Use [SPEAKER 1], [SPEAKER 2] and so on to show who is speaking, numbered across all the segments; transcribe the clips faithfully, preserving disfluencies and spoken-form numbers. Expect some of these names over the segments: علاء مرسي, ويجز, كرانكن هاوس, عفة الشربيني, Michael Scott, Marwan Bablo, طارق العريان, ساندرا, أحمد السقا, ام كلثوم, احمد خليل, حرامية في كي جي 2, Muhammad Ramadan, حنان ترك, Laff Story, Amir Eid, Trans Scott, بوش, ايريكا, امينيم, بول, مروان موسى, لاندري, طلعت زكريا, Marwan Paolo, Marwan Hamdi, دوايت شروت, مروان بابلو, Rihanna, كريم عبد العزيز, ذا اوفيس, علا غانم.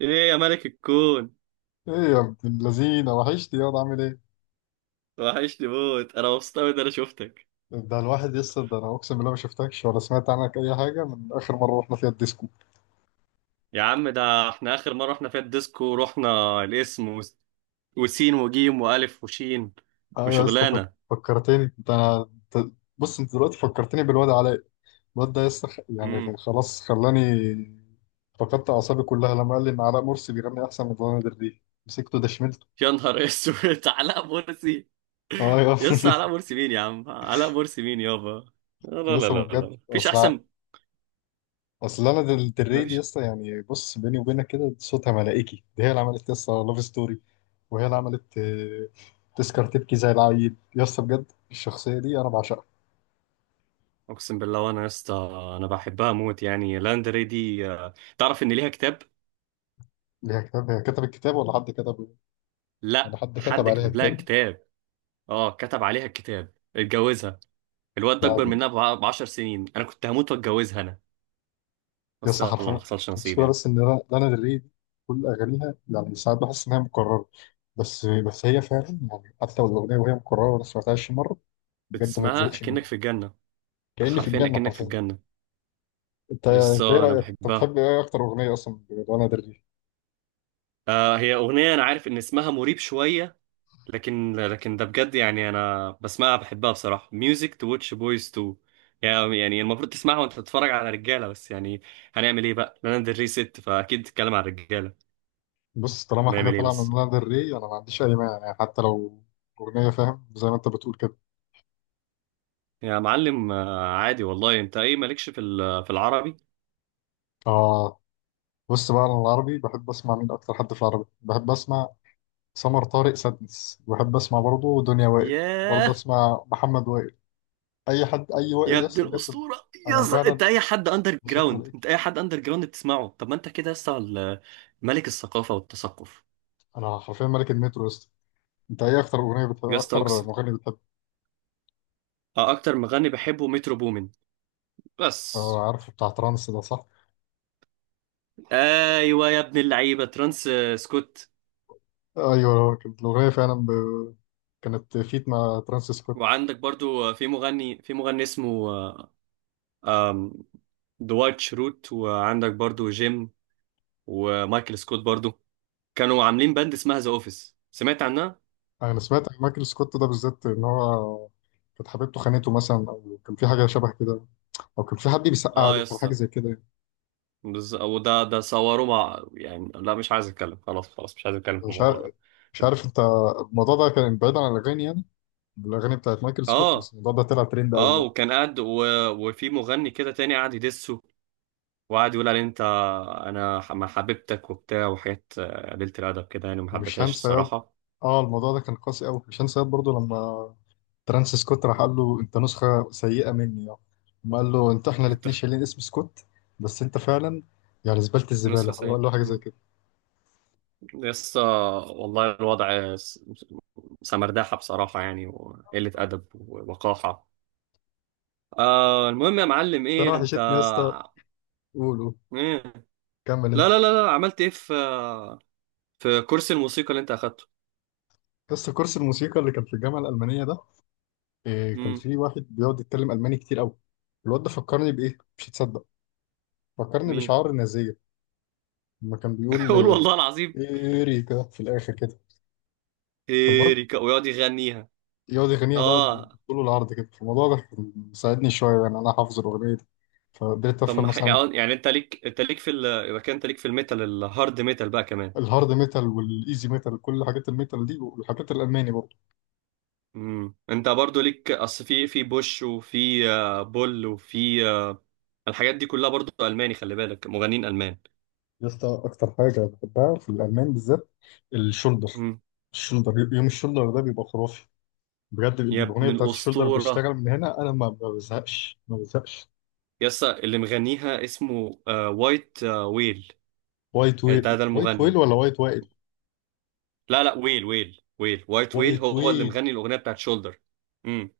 [SPEAKER 1] ايه يا ملك الكون.
[SPEAKER 2] ايه يا ابن اللذينه وحشتي يا واد، عامل ايه؟
[SPEAKER 1] وحشني موت، انا مبسوط قوي ان انا شفتك.
[SPEAKER 2] ده الواحد يسطا ده انا اقسم بالله ما شفتكش ولا سمعت عنك اي حاجه من اخر مره رحنا فيها الديسكو.
[SPEAKER 1] يا عم ده احنا اخر مره رحنا فيها الديسكو، رحنا الاسم و... وسين وجيم والف وشين
[SPEAKER 2] ايوه يا اسطى فك-
[SPEAKER 1] وشغلانه.
[SPEAKER 2] فكرتني انت انا. أنت- بص انت دلوقتي فكرتني بالواد علاء. الواد ده يا اسطى خ-
[SPEAKER 1] امم
[SPEAKER 2] يعني خلاص خلاني فقدت اعصابي كلها لما قال لي ان علاء مرسي بيغني احسن من لانا دري مسكته دشملته.
[SPEAKER 1] يا نهار اسود علاء مرسي.
[SPEAKER 2] اه يا
[SPEAKER 1] يس علاء مرسي مين يا عم، علاء مرسي مين يابا. لا
[SPEAKER 2] يا
[SPEAKER 1] لا لا
[SPEAKER 2] اسطى ما
[SPEAKER 1] لا
[SPEAKER 2] بجد
[SPEAKER 1] لا. مفيش
[SPEAKER 2] اصل
[SPEAKER 1] احسن.
[SPEAKER 2] اصل انا دل- دري دي
[SPEAKER 1] مفيش.
[SPEAKER 2] يسطا يعني بص بيني وبينك كده صوتها ملائكي، دي هي اللي عملت يسطا لاف ستوري، وهي اللي عملت آه، تذكر تبكي زي العيل يسطا، بجد الشخصية دي انا بعشقها.
[SPEAKER 1] اقسم بالله وانا يا اسطى، انا بحبها موت، يعني لاندري دي، آه، تعرف ان ليها كتاب؟
[SPEAKER 2] ليها كتاب؟ هي كتبت الكتاب ولا حد كتبه؟ ولا
[SPEAKER 1] لا،
[SPEAKER 2] حد كتب
[SPEAKER 1] حد
[SPEAKER 2] عليها
[SPEAKER 1] كتب لها
[SPEAKER 2] كتاب؟
[SPEAKER 1] كتاب. اه كتب عليها الكتاب، اتجوزها. الواد ده اكبر منها ب 10 سنين، انا كنت هموت واتجوزها انا، بس
[SPEAKER 2] يسطا
[SPEAKER 1] يلا ما
[SPEAKER 2] حرفيا
[SPEAKER 1] حصلش نصيب
[SPEAKER 2] المشكلة
[SPEAKER 1] يعني.
[SPEAKER 2] بس ان انا لانا دري دي كل اغانيها يعني ساعات بحس انها مكررة. بس بس هي فعلا يعني حتى لو الاغنية وهي مكررة ولا سمعتهاش مرة بجد ما
[SPEAKER 1] بتسمعها
[SPEAKER 2] تزهقش
[SPEAKER 1] اكنك
[SPEAKER 2] منها.
[SPEAKER 1] في الجنه،
[SPEAKER 2] كأني في
[SPEAKER 1] حرفيا
[SPEAKER 2] الجنة
[SPEAKER 1] اكنك في
[SPEAKER 2] حرفيا.
[SPEAKER 1] الجنه.
[SPEAKER 2] انت
[SPEAKER 1] يس
[SPEAKER 2] انت ايه
[SPEAKER 1] انا
[SPEAKER 2] رايك، انت
[SPEAKER 1] بحبها.
[SPEAKER 2] بتحب ايه اكتر اغنيه اصلا لانا دري؟
[SPEAKER 1] آه هي اغنيه انا عارف ان اسمها مريب شويه، لكن لكن ده بجد يعني، انا بسمعها بحبها بصراحه، ميوزك تو واتش بويز تو، يعني يعني المفروض تسمعها وانت بتتفرج على رجاله، بس يعني هنعمل ايه بقى، لانا دري ست فاكيد تتكلم عن رجاله.
[SPEAKER 2] بص طالما حاجه
[SPEAKER 1] هنعمل ايه
[SPEAKER 2] طالعه
[SPEAKER 1] بس.
[SPEAKER 2] من لانا دري انا ما عنديش اي مانع، يعني حتى لو اغنيه فاهم زي ما انت بتقول كده.
[SPEAKER 1] يا معلم آه، عادي والله، انت ايه مالكش في ال- في العربي؟
[SPEAKER 2] اه. بص بقى انا العربي بحب اسمع مين، اكتر حد في العربي بحب اسمع سمر طارق سادنس، بحب اسمع برضه دنيا وائل، برضه
[SPEAKER 1] ياه.
[SPEAKER 2] اسمع محمد وائل، اي حد اي
[SPEAKER 1] يا
[SPEAKER 2] وائل
[SPEAKER 1] ابن
[SPEAKER 2] يس بجد.
[SPEAKER 1] الاسطوره
[SPEAKER 2] انا
[SPEAKER 1] يس،
[SPEAKER 2] فعلا
[SPEAKER 1] انت اي حد اندر
[SPEAKER 2] بصيت
[SPEAKER 1] جراوند،
[SPEAKER 2] بلاقيك.
[SPEAKER 1] انت اي حد اندر جراوند بتسمعه طب ما انت كده لسه ال- ملك الثقافه والتثقف.
[SPEAKER 2] انا حرفيا ملك المترو يس. انت ايه اكتر اغنيه بتحب،
[SPEAKER 1] يا اسطى
[SPEAKER 2] اكتر
[SPEAKER 1] اقسم،
[SPEAKER 2] مغني بتحب؟
[SPEAKER 1] آه، اكتر مغني بحبه مترو بومن. بس.
[SPEAKER 2] اه عارف بتاع ترانس ده صح؟
[SPEAKER 1] ايوه يا ابن اللعيبه ترانس آه، سكوت.
[SPEAKER 2] ايوه هو كانت الاغنيه فعلا ب... كانت فيت مع ترانس سكوت.
[SPEAKER 1] وعندك برضو آه، في مغني في مغني اسمه آه، آم، دوايت شروت، وعندك برضو جيم ومايكل سكوت برضو، كانوا عاملين باند اسمها ذا اوفيس، سمعت عنها؟
[SPEAKER 2] انا سمعت عن مايكل سكوت ده بالذات ان هو كانت حبيبته خانته مثلا، او كان في حاجه شبه كده، او كان في حد بيسقع
[SPEAKER 1] اه يا
[SPEAKER 2] له كان حاجه
[SPEAKER 1] اسطى
[SPEAKER 2] زي كده يعني.
[SPEAKER 1] بز... وده ده صوروه مع يعني لا، مش عايز اتكلم، خلاص خلاص مش عايز اتكلم في
[SPEAKER 2] مش
[SPEAKER 1] الموضوع
[SPEAKER 2] عارف.
[SPEAKER 1] ده.
[SPEAKER 2] مش عارف، انت الموضوع ده كان بعيد عن الاغاني يعني، الاغاني بتاعت مايكل سكوت بس
[SPEAKER 1] اه،
[SPEAKER 2] الموضوع ده طلع ترند قوي
[SPEAKER 1] اه
[SPEAKER 2] يعني.
[SPEAKER 1] وكان قاعد و... وفي مغني كده تاني قاعد يدسه، وقعد يقول عليه انت، انا ح- ما حبيبتك وبتاع وحاجات آه، قليلة الادب كده، يعني ما
[SPEAKER 2] ومش
[SPEAKER 1] حبيتهاش
[SPEAKER 2] هنسى ياد،
[SPEAKER 1] الصراحه.
[SPEAKER 2] اه الموضوع ده كان قاسي قوي، مش هنسى ياد برضه لما ترانس سكوت راح قال له انت نسخه سيئه مني يعني، ما قال له انت احنا
[SPEAKER 1] انت
[SPEAKER 2] الاثنين شايلين اسم سكوت بس انت فعلا يعني زباله،
[SPEAKER 1] نسخه
[SPEAKER 2] الزباله هو
[SPEAKER 1] سيئه.
[SPEAKER 2] قال له حاجه زي
[SPEAKER 1] مم.
[SPEAKER 2] كده.
[SPEAKER 1] لسه، والله الوضع س- سمرداحه بصراحه يعني، وقله ادب ووقاحه. آه المهم يا معلم
[SPEAKER 2] انا
[SPEAKER 1] ايه انت،
[SPEAKER 2] وحشتني يا اسطى. قول قول.
[SPEAKER 1] ايه؟
[SPEAKER 2] كمل
[SPEAKER 1] لا
[SPEAKER 2] انت.
[SPEAKER 1] لا لا لا، عملت ايه في في كورس الموسيقى اللي انت اخدته؟
[SPEAKER 2] يا اسطى كورس الموسيقى اللي كان في الجامعه الالمانيه ده إيه، كان
[SPEAKER 1] امم
[SPEAKER 2] في واحد بيقعد يتكلم الماني كتير قوي. الواد ده فكرني بايه مش هتصدق، فكرني
[SPEAKER 1] مين؟
[SPEAKER 2] بشعار النازيه. لما كان بيقول
[SPEAKER 1] قول
[SPEAKER 2] آه،
[SPEAKER 1] والله العظيم.
[SPEAKER 2] ايريكا في الاخر كده. المهم
[SPEAKER 1] ايريكا، ويقعد يغنيها.
[SPEAKER 2] يقعد يغنيها بقى
[SPEAKER 1] اه.
[SPEAKER 2] بالطول والعرض كده، الموضوع ده كان مساعدني شويه يعني انا حافظ الاغنيه دي. فقدرت
[SPEAKER 1] طب
[SPEAKER 2] افهم
[SPEAKER 1] ما ح-
[SPEAKER 2] مثلا.
[SPEAKER 1] يعني انت ليك انت ليك في ال... يبقى كده انت ليك في الميتال، الهارد ميتال بقى كمان.
[SPEAKER 2] الهارد ميتال والايزي ميتال كل حاجات الميتال دي والحاجات الالماني برضه.
[SPEAKER 1] امم انت برضو ليك اصل في في بوش، وفي آه، بول، وفي آه، الحاجات دي كلها برضو الماني، خلي بالك مغنيين المان.
[SPEAKER 2] يا اسطى اكتر حاجه بحبها في الالمان بالذات، الشولدر.
[SPEAKER 1] امم.
[SPEAKER 2] الشولدر، يوم الشولدر ده بيبقى خرافي. بجد
[SPEAKER 1] يا
[SPEAKER 2] الاغنيه
[SPEAKER 1] ابن
[SPEAKER 2] بتاعت الشولدر
[SPEAKER 1] الاسطوره
[SPEAKER 2] بشتغل من هنا، انا ما ما بزهقش ما بزهقش.
[SPEAKER 1] يسا، اللي مغنيها اسمه آه، وايت آه، ويل.
[SPEAKER 2] وايت
[SPEAKER 1] ده
[SPEAKER 2] ويل،
[SPEAKER 1] ده
[SPEAKER 2] وايت ويل
[SPEAKER 1] المغني.
[SPEAKER 2] ولا وايت وائل؟
[SPEAKER 1] لا لا، ويل ويل ويل وايت ويل
[SPEAKER 2] وايت
[SPEAKER 1] هو اللي
[SPEAKER 2] ويل.
[SPEAKER 1] مغني الاغنيه بتاعت شولدر. امم.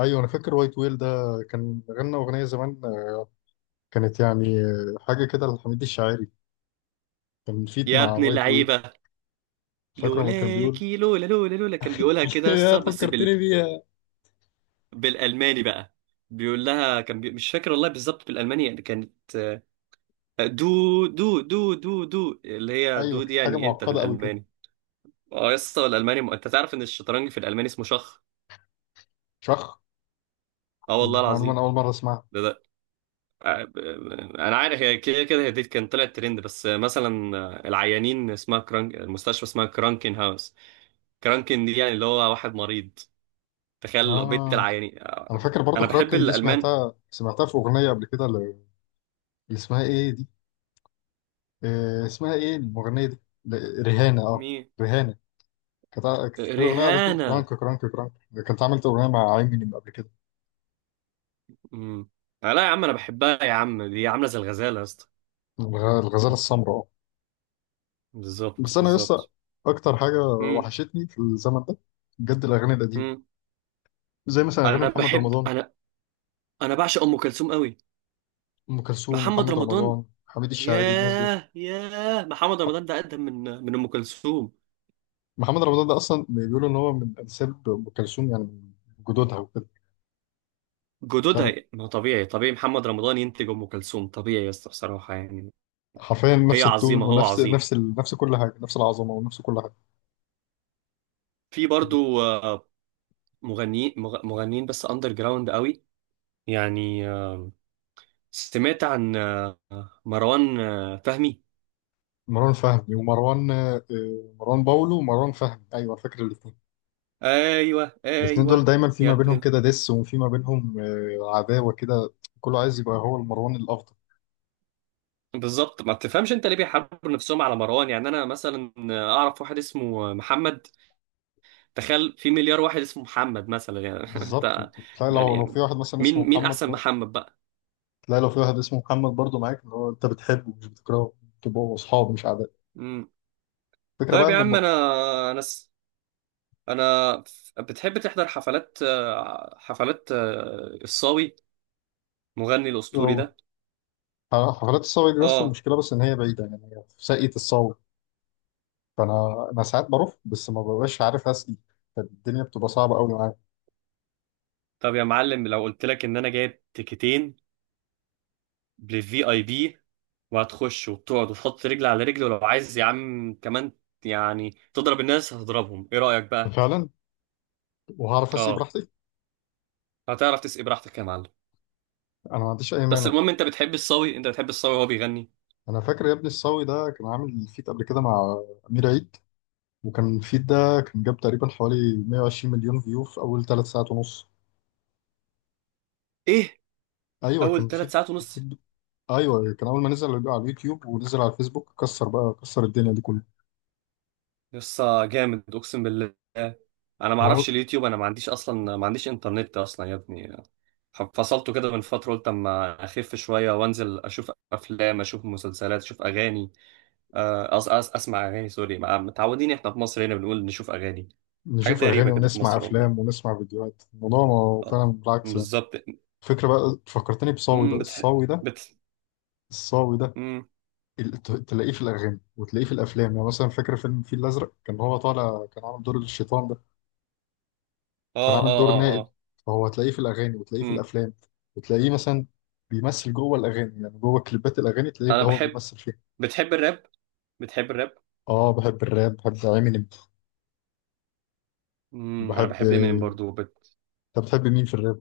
[SPEAKER 2] ايوه انا فاكر وايت ويل ده، كان غنى اغنيه زمان، كانت يعني حاجه كده لحميد الشاعري، كان فيت
[SPEAKER 1] يا
[SPEAKER 2] مع
[SPEAKER 1] ابن
[SPEAKER 2] وايت ويل.
[SPEAKER 1] اللعيبه.
[SPEAKER 2] فاكره لما كان بيقول
[SPEAKER 1] لولاكي، لولا لولا لولا كان بيقولها كده
[SPEAKER 2] يا
[SPEAKER 1] لسه، بس بال...
[SPEAKER 2] فكرتني بيها.
[SPEAKER 1] بالالماني بقى. بيقول لها كان بي... مش فاكر والله بالظبط بالالماني، يعني كانت، آه، دو دو دو دو دو اللي هي
[SPEAKER 2] ايوه
[SPEAKER 1] دو دي
[SPEAKER 2] كانت حاجه
[SPEAKER 1] يعني انت
[SPEAKER 2] معقده قوي كده.
[SPEAKER 1] بالالماني. اه يسطا الالماني م... انت تعرف ان الشطرنج في الالماني اسمه شخ؟
[SPEAKER 2] شخ.
[SPEAKER 1] اه والله
[SPEAKER 2] معلومة
[SPEAKER 1] العظيم.
[SPEAKER 2] أنا أول مرة أسمعها.
[SPEAKER 1] ده انا عارف، هي كده كده هي دي كان طلعت ترند، بس مثلا العيانين اسمها كرانك، المستشفى اسمها كرانكن هاوس، كرانكن دي يعني اللي هو واحد مريض، تخيل لو بيت
[SPEAKER 2] آه
[SPEAKER 1] العيانين.
[SPEAKER 2] أنا فاكر برضو
[SPEAKER 1] انا بحب
[SPEAKER 2] كراكن دي،
[SPEAKER 1] الالمان.
[SPEAKER 2] سمعتها سمعتها في أغنية قبل كده، اللي اللي اسمها إيه دي؟ آه اسمها إيه المغنية دي؟ ل- ريهانة، آه.
[SPEAKER 1] مين؟
[SPEAKER 2] ريهانة كانت كانت في أغنية قاعدة تقول كرانك
[SPEAKER 1] ريهانة.
[SPEAKER 2] كرانك كرانك. كانت عملت أغنية مع إيمينيم قبل كده.
[SPEAKER 1] امم. لا يا عم انا بحبها يا عم، دي عامله زي الغزاله يا اسطى.
[SPEAKER 2] الغ- الغزالة السمراء، آه.
[SPEAKER 1] بالظبط
[SPEAKER 2] بس أنا لسه
[SPEAKER 1] بالظبط.
[SPEAKER 2] أكتر حاجة
[SPEAKER 1] امم
[SPEAKER 2] وحشتني في الزمن ده بجد، الأغاني القديمة
[SPEAKER 1] امم
[SPEAKER 2] زي مثلا أغاني
[SPEAKER 1] انا
[SPEAKER 2] محمد
[SPEAKER 1] بحب،
[SPEAKER 2] رمضان.
[SPEAKER 1] انا انا بعشق ام كلثوم قوي.
[SPEAKER 2] أم كلثوم،
[SPEAKER 1] محمد
[SPEAKER 2] محمد
[SPEAKER 1] رمضان؟
[SPEAKER 2] رمضان، حميد الشاعري، الناس دول.
[SPEAKER 1] ياه، ياه محمد رمضان ده اقدم من من ام كلثوم.
[SPEAKER 2] محمد رمضان ده اصلا بيقولوا ان هو من انساب ام كلثوم يعني، من جدودها وكده. مش
[SPEAKER 1] جدودها،
[SPEAKER 2] عارف.
[SPEAKER 1] هي... ما هو طبيعي، طبيعي محمد رمضان ينتج ام كلثوم، طبيعي يا اسطى بصراحه يعني.
[SPEAKER 2] حرفيا
[SPEAKER 1] هي
[SPEAKER 2] نفس التون،
[SPEAKER 1] عظيمه، هو
[SPEAKER 2] ونفس
[SPEAKER 1] عظيم.
[SPEAKER 2] نفس ال... نفس كل حاجه، نفس العظمه ونفس كل حاجه.
[SPEAKER 1] في برضو آه، مغنيين مغ... مغنيين بس اندر جراوند قوي، يعني آه، سمعت عن آه، مروان آه، فهمي.
[SPEAKER 2] مروان فهمي ومروان آه، مروان باولو ومروان فهمي، ايوه أنا فاكر الاثنين.
[SPEAKER 1] ايوه
[SPEAKER 2] الاثنين دول
[SPEAKER 1] ايوه.
[SPEAKER 2] دايما في
[SPEAKER 1] يا
[SPEAKER 2] ما
[SPEAKER 1] ابن
[SPEAKER 2] بينهم
[SPEAKER 1] ال-
[SPEAKER 2] كده دس، وفي ما بينهم آه، عداوه كده، كله عايز يبقى هو المروان الافضل.
[SPEAKER 1] بالظبط، ما تفهمش انت ليه بيحاربوا نفسهم على مروان، يعني انا مثلا اعرف واحد اسمه محمد، تخيل في مليار واحد اسمه محمد مثلا يعني،
[SPEAKER 2] بالظبط.
[SPEAKER 1] انت،
[SPEAKER 2] تلاقي
[SPEAKER 1] يعني
[SPEAKER 2] لو لو
[SPEAKER 1] يعني
[SPEAKER 2] في واحد مثلا
[SPEAKER 1] مين
[SPEAKER 2] اسمه
[SPEAKER 1] مين
[SPEAKER 2] محمد
[SPEAKER 1] احسن
[SPEAKER 2] برضه.
[SPEAKER 1] محمد بقى.
[SPEAKER 2] تلاقي لو في واحد اسمه محمد برضه معاك اللي هو انت بتحبه مش بتكرهه، تبقوا اصحاب مش اعداء. الفكره بقى
[SPEAKER 1] طيب يا
[SPEAKER 2] ان
[SPEAKER 1] عم، انا انا س- انا ف- بتحب تحضر حفلات آه، حفلات آه، الصاوي، مغني الاسطوري
[SPEAKER 2] هم-
[SPEAKER 1] ده؟
[SPEAKER 2] آه، حفلات الصاوي دي، بس
[SPEAKER 1] اه.
[SPEAKER 2] المشكلة بس إن هي بعيدة، يعني هي في ساقية الصاوي. فأنا أنا ساعات بروح بس ما ببقاش عارف أسقي، فالدنيا بتبقى صعبة أوي معايا.
[SPEAKER 1] طب يا معلم لو قلت لك ان انا جايب تيكتين للفي اي بي، وهتخش وتقعد وتحط رجل على رجل، ولو عايز يا عم كمان يعني تضرب الناس هتضربهم، ايه رايك بقى؟
[SPEAKER 2] فعلا وهعرف أسقي
[SPEAKER 1] اه،
[SPEAKER 2] براحتي.
[SPEAKER 1] هتعرف تسقي براحتك يا معلم.
[SPEAKER 2] أنا ما عنديش أي
[SPEAKER 1] بس
[SPEAKER 2] مانع.
[SPEAKER 1] المهم انت بتحب الصاوي، انت بتحب الصاوي وهو بيغني.
[SPEAKER 2] أنا فاكر يا ابني الصاوي ده كان عامل فيت قبل كده مع أمير عيد. وكان الفيت ده كان جاب تقريبا حوالي 120 مليون فيو في أول ثلاث ساعات ونص.
[SPEAKER 1] ايه؟
[SPEAKER 2] أيوه
[SPEAKER 1] اول
[SPEAKER 2] كان
[SPEAKER 1] ثلاث
[SPEAKER 2] فيت.
[SPEAKER 1] ساعات
[SPEAKER 2] فيت
[SPEAKER 1] ونص؟
[SPEAKER 2] أيوه كان أول ما نزل على اليوتيوب ونزل على الفيسبوك كسر بقى، كسر الدنيا دي
[SPEAKER 1] يسا جامد، اقسم بالله انا ما
[SPEAKER 2] كلها.
[SPEAKER 1] اعرفش اليوتيوب، انا ما عنديش اصلا، ما عنديش انترنت اصلا يا ابني، فصلته كده من فتره، قلت اما اخف شويه وانزل اشوف افلام، اشوف مسلسلات، اشوف اغاني، آه، أس أس اسمع اغاني، سوري مع- متعودين احنا في مصر هنا بنقول نشوف اغاني، حاجات
[SPEAKER 2] نشوف
[SPEAKER 1] غريبه
[SPEAKER 2] أغاني
[SPEAKER 1] كده في
[SPEAKER 2] ونسمع
[SPEAKER 1] مصر
[SPEAKER 2] أفلام
[SPEAKER 1] والله.
[SPEAKER 2] ونسمع فيديوهات، الموضوع ما-
[SPEAKER 1] اه،
[SPEAKER 2] فعلا بالعكس يعني.
[SPEAKER 1] بالظبط.
[SPEAKER 2] الفكرة بقى فكرتني بصاوي ده.
[SPEAKER 1] امم بتح...
[SPEAKER 2] الصاوي ده
[SPEAKER 1] بت
[SPEAKER 2] الصاوي ده
[SPEAKER 1] امم
[SPEAKER 2] ال- ت- تلاقيه في الأغاني وتلاقيه في الأفلام، يعني مثلا فاكر فيلم الفيل الأزرق كان هو طالع كان عامل دور الشيطان ده، كان
[SPEAKER 1] اه
[SPEAKER 2] عامل
[SPEAKER 1] اه
[SPEAKER 2] دور
[SPEAKER 1] اه
[SPEAKER 2] نائب.
[SPEAKER 1] اه.
[SPEAKER 2] فهو هتلاقيه في الأغاني وتلاقيه في
[SPEAKER 1] امم.
[SPEAKER 2] الأفلام، وتلاقيه مثلا بيمثل جوه الأغاني، يعني جوه كليبات الأغاني
[SPEAKER 1] انا
[SPEAKER 2] تلاقيه هو
[SPEAKER 1] بحب،
[SPEAKER 2] بيمثل فيها.
[SPEAKER 1] بتحب الراب؟ بتحب الراب؟
[SPEAKER 2] آه بحب الراب، بحب إمينيم.
[SPEAKER 1] امم، انا
[SPEAKER 2] بحب.
[SPEAKER 1] بحب امينيم برضو.
[SPEAKER 2] طب بتحب مين في الراب؟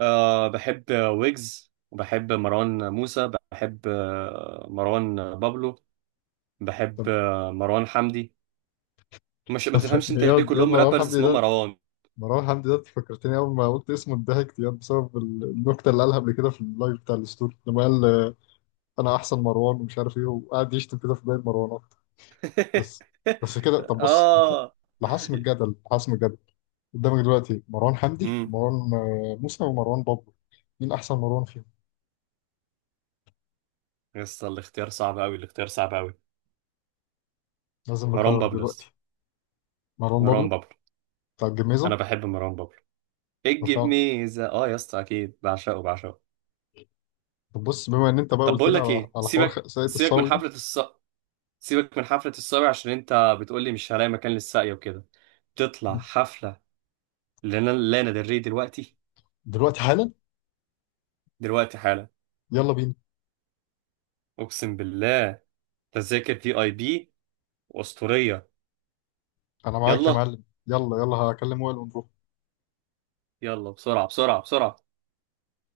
[SPEAKER 1] أه بحب ويجز، وبحب مروان موسى، بحب آه، مروان بابلو، بحب
[SPEAKER 2] طب
[SPEAKER 1] آه، مروان حمدي. مش ما
[SPEAKER 2] طب
[SPEAKER 1] تفهمش انت ليه
[SPEAKER 2] إياد إياد،
[SPEAKER 1] كلهم
[SPEAKER 2] مروان
[SPEAKER 1] رابرز
[SPEAKER 2] حمدي
[SPEAKER 1] اسمهم
[SPEAKER 2] ده.
[SPEAKER 1] مروان.
[SPEAKER 2] مروان حمدي ده فكرتني أول ما قلت اسمه، اتضحكت يعني بسبب ال- النكتة اللي قالها قبل كده في اللايف بتاع الستوري لما قال آه، أنا أحسن مروان ومش عارف إيه، وقعد يشتم كده في باقي المروانات. بس. بس كده. طب بص لح-
[SPEAKER 1] اه.
[SPEAKER 2] لحسم الجدل، لحسم الجدل قدامك دلوقتي مروان حمدي،
[SPEAKER 1] امم.
[SPEAKER 2] مروان آه، موسى، ومروان بابلو. مين أحسن مروان فيهم؟
[SPEAKER 1] يس، الاختيار صعب قوي، الاختيار صعب قوي.
[SPEAKER 2] لازم
[SPEAKER 1] مروان
[SPEAKER 2] نقرر
[SPEAKER 1] بابلو يا اسطى.
[SPEAKER 2] دلوقتي. مروان
[SPEAKER 1] مروان
[SPEAKER 2] بابلو
[SPEAKER 1] بابلو.
[SPEAKER 2] بتاع
[SPEAKER 1] انا
[SPEAKER 2] الجميزة.
[SPEAKER 1] بحب مروان بابلو، اجي
[SPEAKER 2] رفاعة.
[SPEAKER 1] بميزه اه يا اسطى، اكيد بعشقه بعشقه.
[SPEAKER 2] طب بص بما إن أنت بقى
[SPEAKER 1] طب
[SPEAKER 2] قلت
[SPEAKER 1] بقول
[SPEAKER 2] لي
[SPEAKER 1] لك
[SPEAKER 2] على
[SPEAKER 1] ايه،
[SPEAKER 2] على حوار
[SPEAKER 1] سيبك
[SPEAKER 2] ساقية
[SPEAKER 1] سيبك من
[SPEAKER 2] الصاوي ده.
[SPEAKER 1] حفله الص... سيبك من حفلة الصبي، عشان انت بتقولي مش هلاقي مكان للساقية وكده، تطلع حفلة لنا لانا دري دلوقتي.
[SPEAKER 2] دلوقتي حالا.
[SPEAKER 1] دلوقتي حالا.
[SPEAKER 2] يلا بينا.
[SPEAKER 1] اقسم بالله، تذاكر في اي بي واسطورية.
[SPEAKER 2] أنا معاك يا
[SPEAKER 1] يلا،
[SPEAKER 2] معلم، يلا يلا هكلم وائل ونروح.
[SPEAKER 1] يلا بسرعة بسرعة بسرعة.